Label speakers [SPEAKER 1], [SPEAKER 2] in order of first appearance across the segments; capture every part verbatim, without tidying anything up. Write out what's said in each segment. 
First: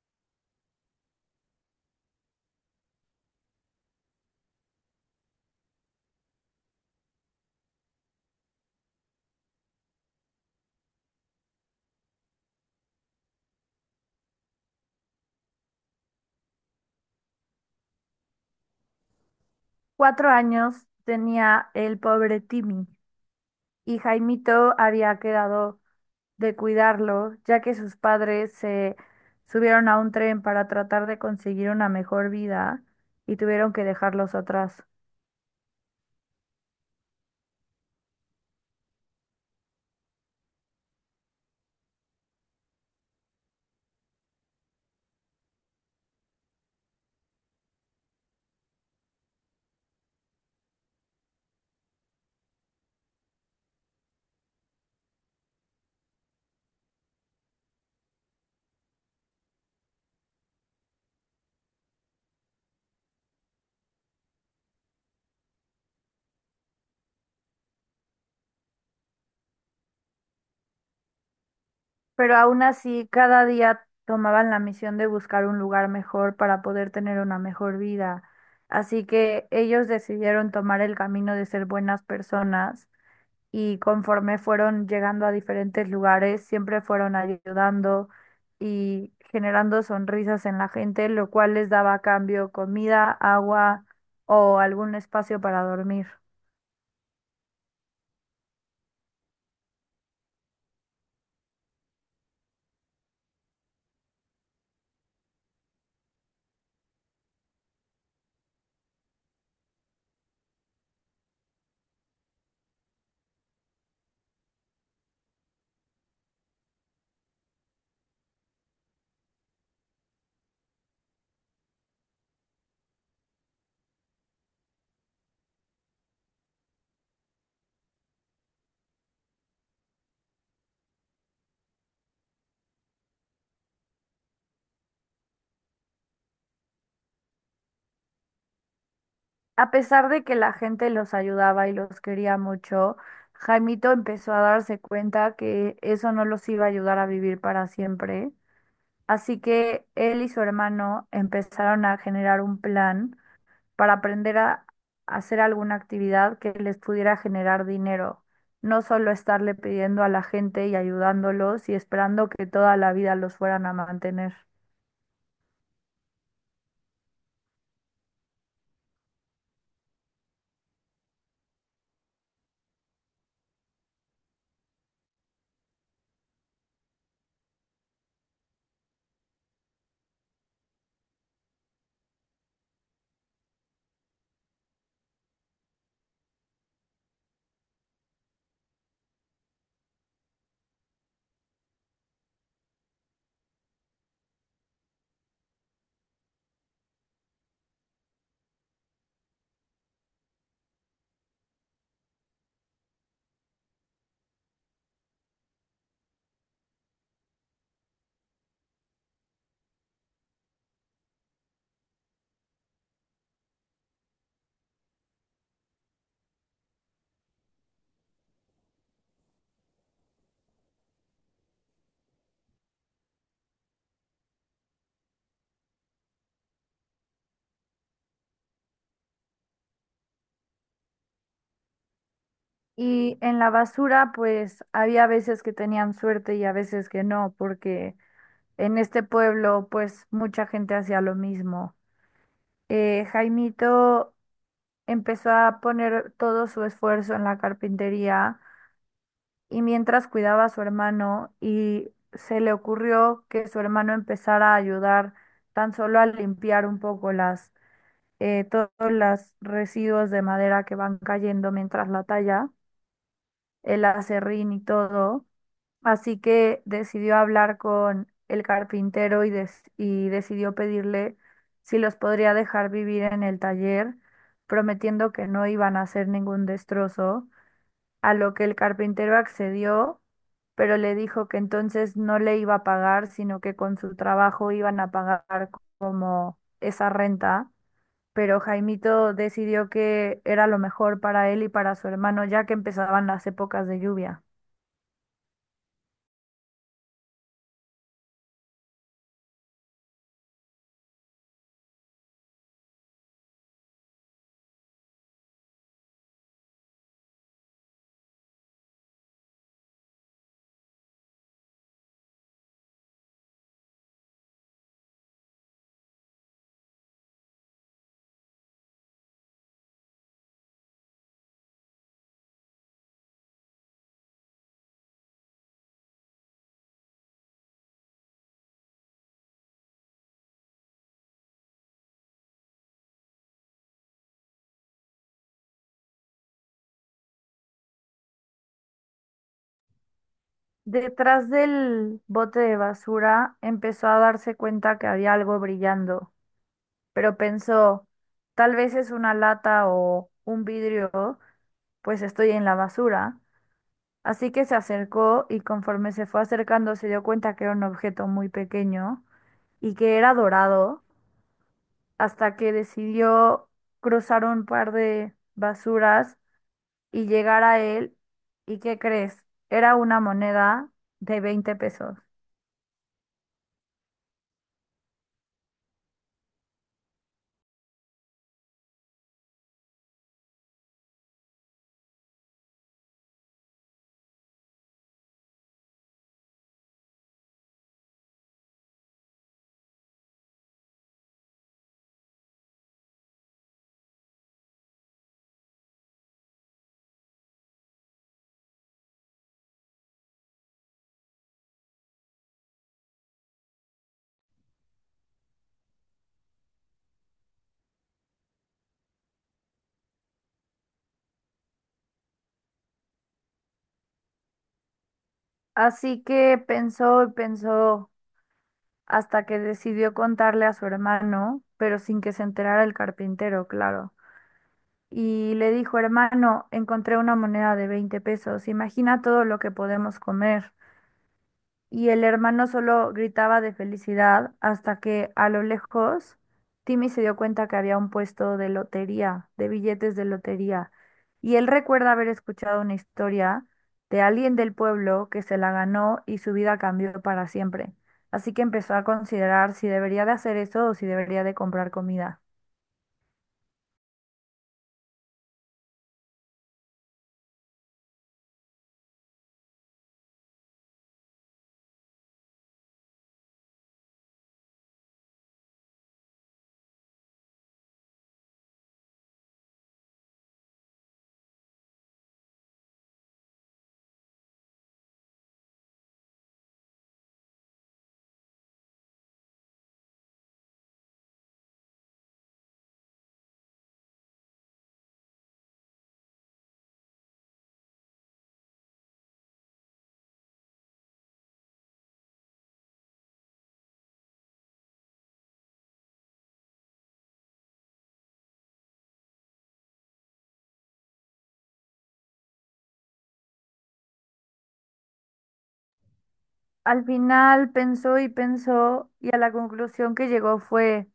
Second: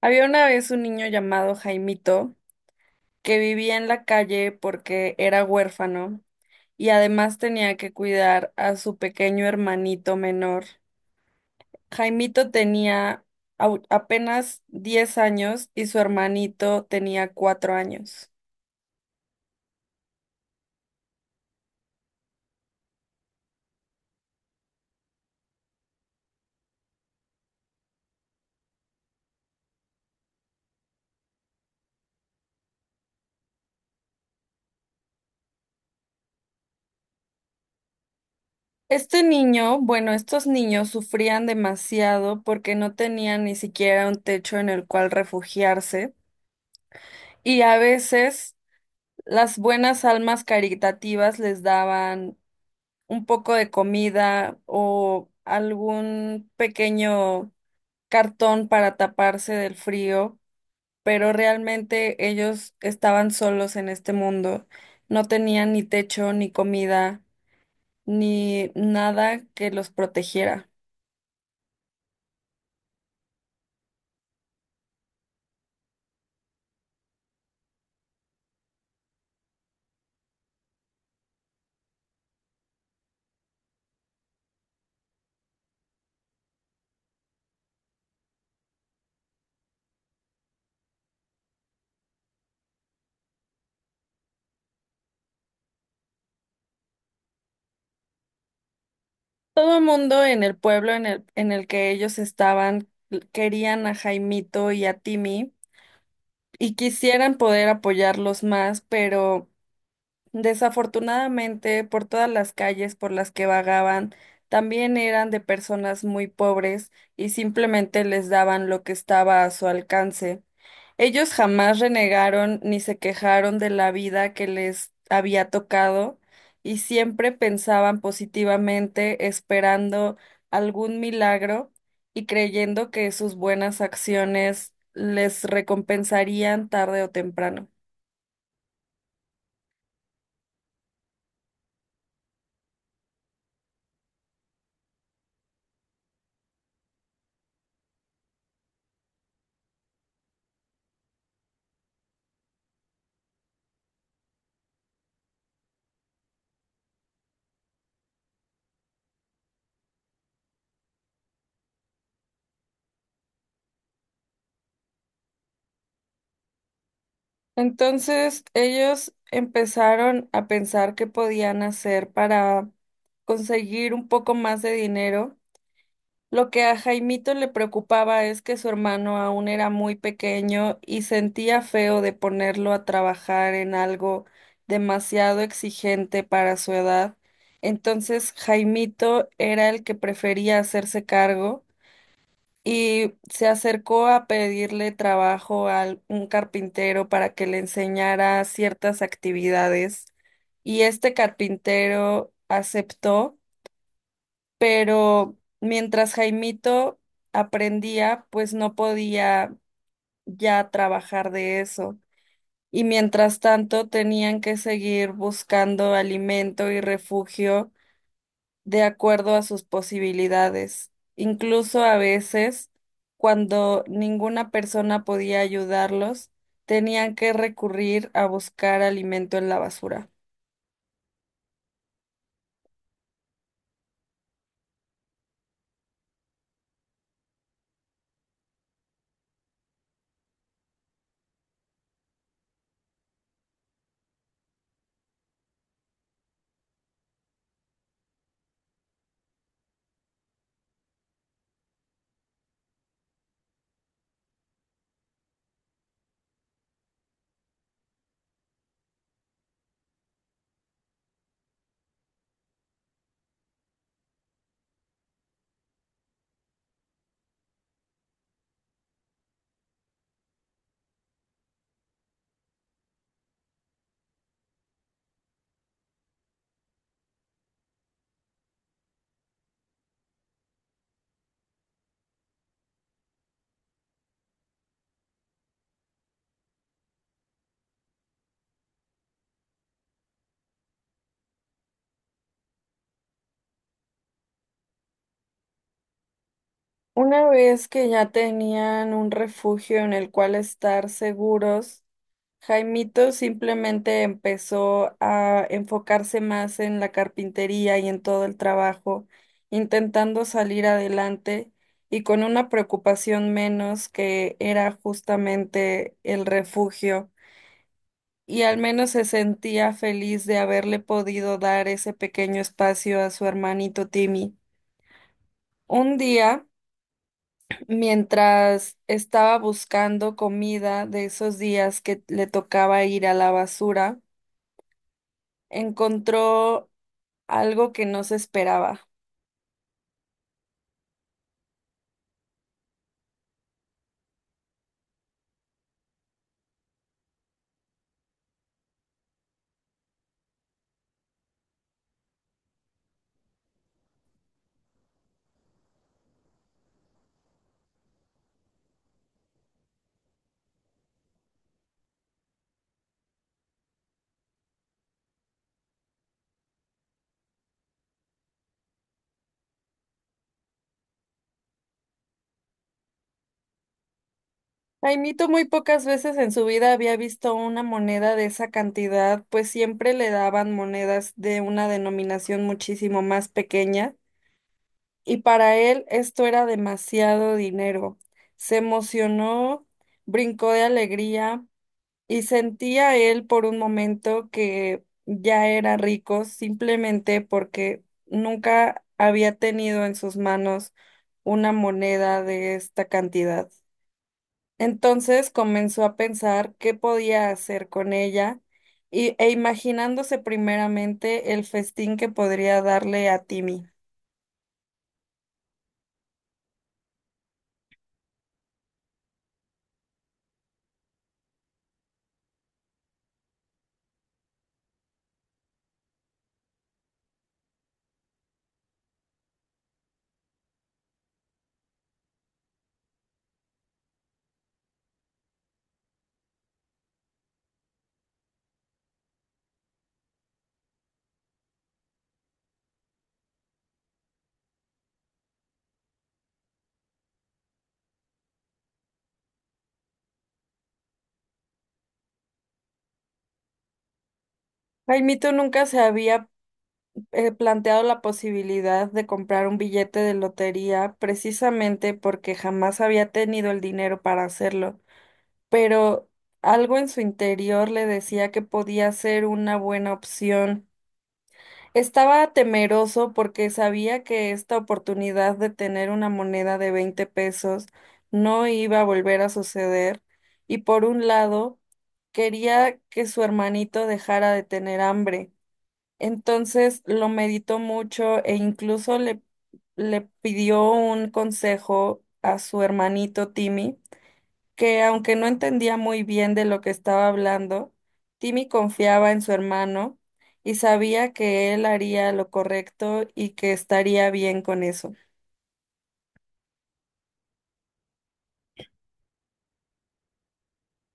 [SPEAKER 1] Había una vez un niño llamado Jaimito que vivía en la calle porque era huérfano y además tenía que cuidar a su pequeño hermanito menor. Jaimito tenía au- apenas diez años y su hermanito tenía cuatro años.
[SPEAKER 2] Cuatro años tenía el pobre Timmy, y Jaimito había quedado de cuidarlo, ya que sus padres se subieron a un tren para tratar de conseguir una mejor vida y tuvieron que dejarlos atrás.
[SPEAKER 1] Este niño, bueno, estos niños sufrían demasiado porque no tenían ni siquiera un techo en el cual refugiarse, y a veces las buenas almas caritativas les daban un poco de comida o algún pequeño cartón para taparse del frío, pero realmente ellos estaban solos en este mundo. No tenían ni techo, ni comida, ni nada que los protegiera.
[SPEAKER 2] Pero aún así, cada día tomaban la misión de buscar un lugar mejor para poder tener una mejor vida. Así que ellos decidieron tomar el camino de ser buenas personas, y conforme fueron llegando a diferentes lugares, siempre fueron ayudando y generando sonrisas en la gente, lo cual les daba a cambio comida, agua o algún espacio para dormir.
[SPEAKER 1] Todo el mundo en el pueblo en el, en el que ellos estaban querían a Jaimito y a Timmy, y quisieran poder apoyarlos más, pero, desafortunadamente, por todas las calles por las que vagaban, también eran de personas muy pobres y simplemente les daban lo que estaba a su alcance. Ellos jamás renegaron ni se quejaron de la vida que les había tocado, y siempre pensaban positivamente, esperando algún milagro y creyendo que sus buenas acciones les recompensarían tarde o temprano.
[SPEAKER 2] A pesar de que la gente los ayudaba y los quería mucho, Jaimito empezó a darse cuenta que eso no los iba a ayudar a vivir para siempre. Así que él y su hermano empezaron a generar un plan para aprender a hacer alguna actividad que les pudiera generar dinero, no solo estarle pidiendo a la gente y ayudándolos y esperando que toda la vida los fueran a mantener.
[SPEAKER 1] Entonces ellos empezaron a pensar qué podían hacer para conseguir un poco más de dinero. Lo que a Jaimito le preocupaba es que su hermano aún era muy pequeño y sentía feo de ponerlo a trabajar en algo demasiado exigente para su edad. Entonces Jaimito era el que prefería hacerse cargo, y se acercó a pedirle trabajo a un carpintero para que le enseñara ciertas actividades, y este carpintero aceptó, pero mientras Jaimito aprendía, pues no podía ya trabajar de eso. Y mientras tanto tenían que seguir buscando alimento y refugio de acuerdo a sus posibilidades. Incluso a veces, cuando ninguna persona podía ayudarlos, tenían que recurrir a buscar alimento en la basura.
[SPEAKER 2] Y en la basura, pues había veces que tenían suerte y a veces que no, porque en este pueblo, pues mucha gente hacía lo mismo. Eh, Jaimito empezó a poner todo su esfuerzo en la carpintería y mientras cuidaba a su hermano, y se le ocurrió que su hermano empezara a ayudar tan solo a limpiar un poco las, eh, todos los residuos de madera que van cayendo mientras la talla, el aserrín y todo. Así que decidió hablar con el carpintero y, des- y decidió pedirle si los podría dejar vivir en el taller, prometiendo que no iban a hacer ningún destrozo, a lo que el carpintero accedió, pero le dijo que entonces no le iba a pagar, sino que con su trabajo iban a pagar como esa renta. Pero Jaimito decidió que era lo mejor para él y para su hermano, ya que empezaban las épocas de lluvia.
[SPEAKER 1] Una vez que ya tenían un refugio en el cual estar seguros, Jaimito simplemente empezó a enfocarse más en la carpintería y en todo el trabajo, intentando salir adelante y con una preocupación menos, que era justamente el refugio, y al menos se sentía feliz de haberle podido dar ese pequeño espacio a su hermanito Timmy. Un día, mientras estaba buscando comida de esos días que le tocaba ir a la basura, encontró algo que no se esperaba.
[SPEAKER 2] Detrás del bote de basura empezó a darse cuenta que había algo brillando, pero pensó, tal vez es una lata o un vidrio, pues estoy en la basura. Así que se acercó, y conforme se fue acercando se dio cuenta que era un objeto muy pequeño y que era dorado, hasta que decidió cruzar un par de basuras y llegar a él. ¿Y qué crees? Era una moneda de veinte pesos.
[SPEAKER 1] Jaimito muy pocas veces en su vida había visto una moneda de esa cantidad, pues siempre le daban monedas de una denominación muchísimo más pequeña, y para él esto era demasiado dinero. Se emocionó, brincó de alegría, y sentía él por un momento que ya era rico simplemente porque nunca había tenido en sus manos una moneda de esta cantidad. Entonces comenzó a pensar qué podía hacer con ella, y, e imaginándose primeramente el festín que podría darle a Timmy.
[SPEAKER 2] Así que pensó y pensó hasta que decidió contarle a su hermano, pero sin que se enterara el carpintero, claro. Y le dijo, hermano, encontré una moneda de veinte pesos, imagina todo lo que podemos comer. Y el hermano solo gritaba de felicidad hasta que a lo lejos Timmy se dio cuenta que había un puesto de lotería, de billetes de lotería. Y él recuerda haber escuchado una historia de alguien del pueblo que se la ganó y su vida cambió para siempre. Así que empezó a considerar si debería de hacer eso o si debería de comprar comida.
[SPEAKER 1] Jaimito nunca se había eh, planteado la posibilidad de comprar un billete de lotería, precisamente porque jamás había tenido el dinero para hacerlo, pero algo en su interior le decía que podía ser una buena opción. Estaba temeroso porque sabía que esta oportunidad de tener una moneda de veinte pesos no iba a volver a suceder, y por un lado quería que su hermanito dejara de tener hambre. Entonces lo meditó mucho e incluso le, le pidió un consejo a su hermanito Timmy, que, aunque no entendía muy bien de lo que estaba hablando, Timmy confiaba en su hermano y sabía que él haría lo correcto y que estaría bien con eso.
[SPEAKER 2] Al final pensó y pensó, y a la conclusión que llegó fue,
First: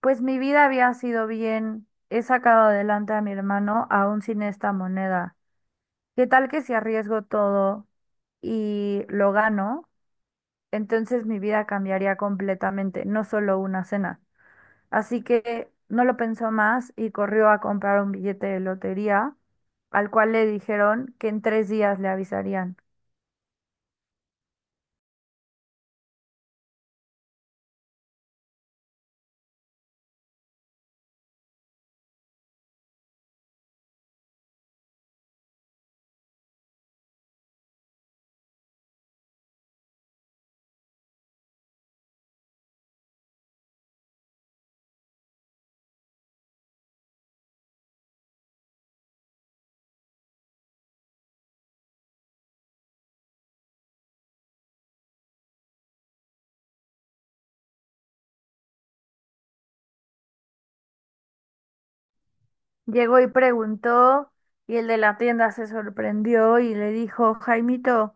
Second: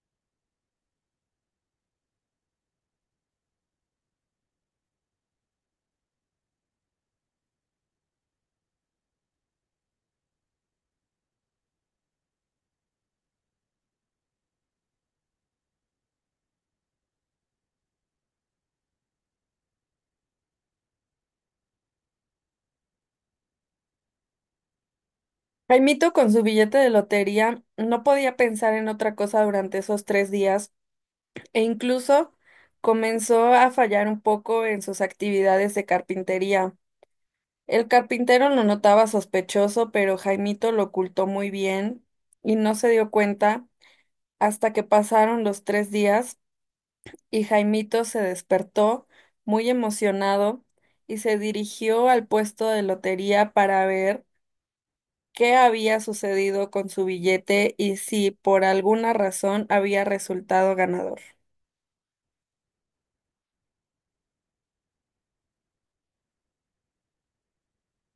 [SPEAKER 2] pues mi vida había sido bien, he sacado adelante a mi hermano aún sin esta moneda. ¿Qué tal que si arriesgo todo y lo gano? Entonces mi vida cambiaría completamente, no solo una cena. Así que no lo pensó más y corrió a comprar un billete de lotería, al cual le dijeron que en tres días le avisarían.
[SPEAKER 1] Jaimito, con su billete de lotería, no podía pensar en otra cosa durante esos tres días, e incluso comenzó a fallar un poco en sus actividades de carpintería. El carpintero lo notaba sospechoso, pero Jaimito lo ocultó muy bien y no se dio cuenta, hasta que pasaron los tres días y Jaimito se despertó muy emocionado y se dirigió al puesto de lotería para ver qué había sucedido con su billete y si por alguna razón había resultado ganador.
[SPEAKER 2] Llegó y preguntó, y el de la tienda se sorprendió y le dijo, Jaimito,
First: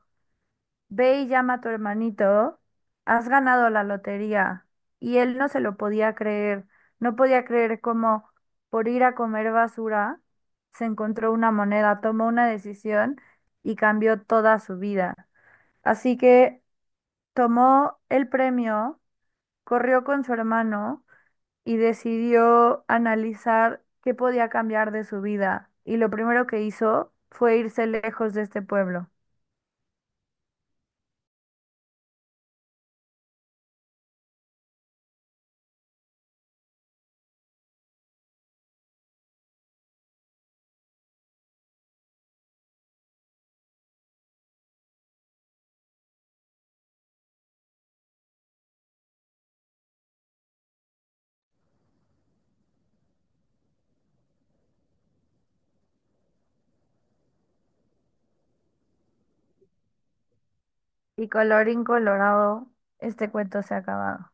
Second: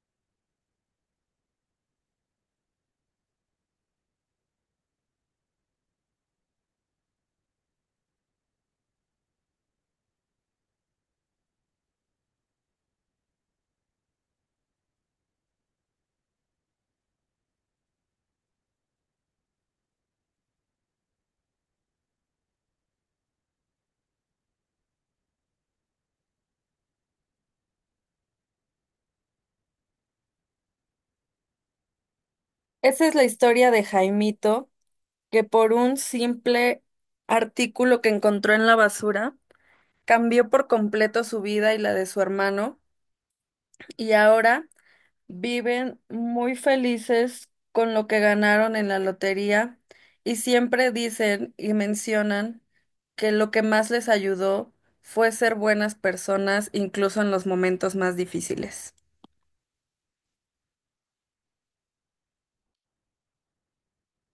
[SPEAKER 2] ve y llama a tu hermanito, has ganado la lotería. Y él no se lo podía creer, no podía creer cómo por ir a comer basura se encontró una moneda, tomó una decisión y cambió toda su vida. Así que tomó el premio, corrió con su hermano y decidió analizar qué podía cambiar de su vida. Y lo primero que hizo fue irse lejos de este pueblo.
[SPEAKER 1] Esa es la historia de Jaimito, que por un simple artículo que encontró en la basura, cambió por completo su vida y la de su hermano, y ahora viven muy felices con lo que ganaron en la lotería, y siempre dicen y mencionan que lo que más les ayudó fue ser buenas personas, incluso en los momentos más difíciles.
[SPEAKER 2] Y colorín colorado, este cuento se ha acabado.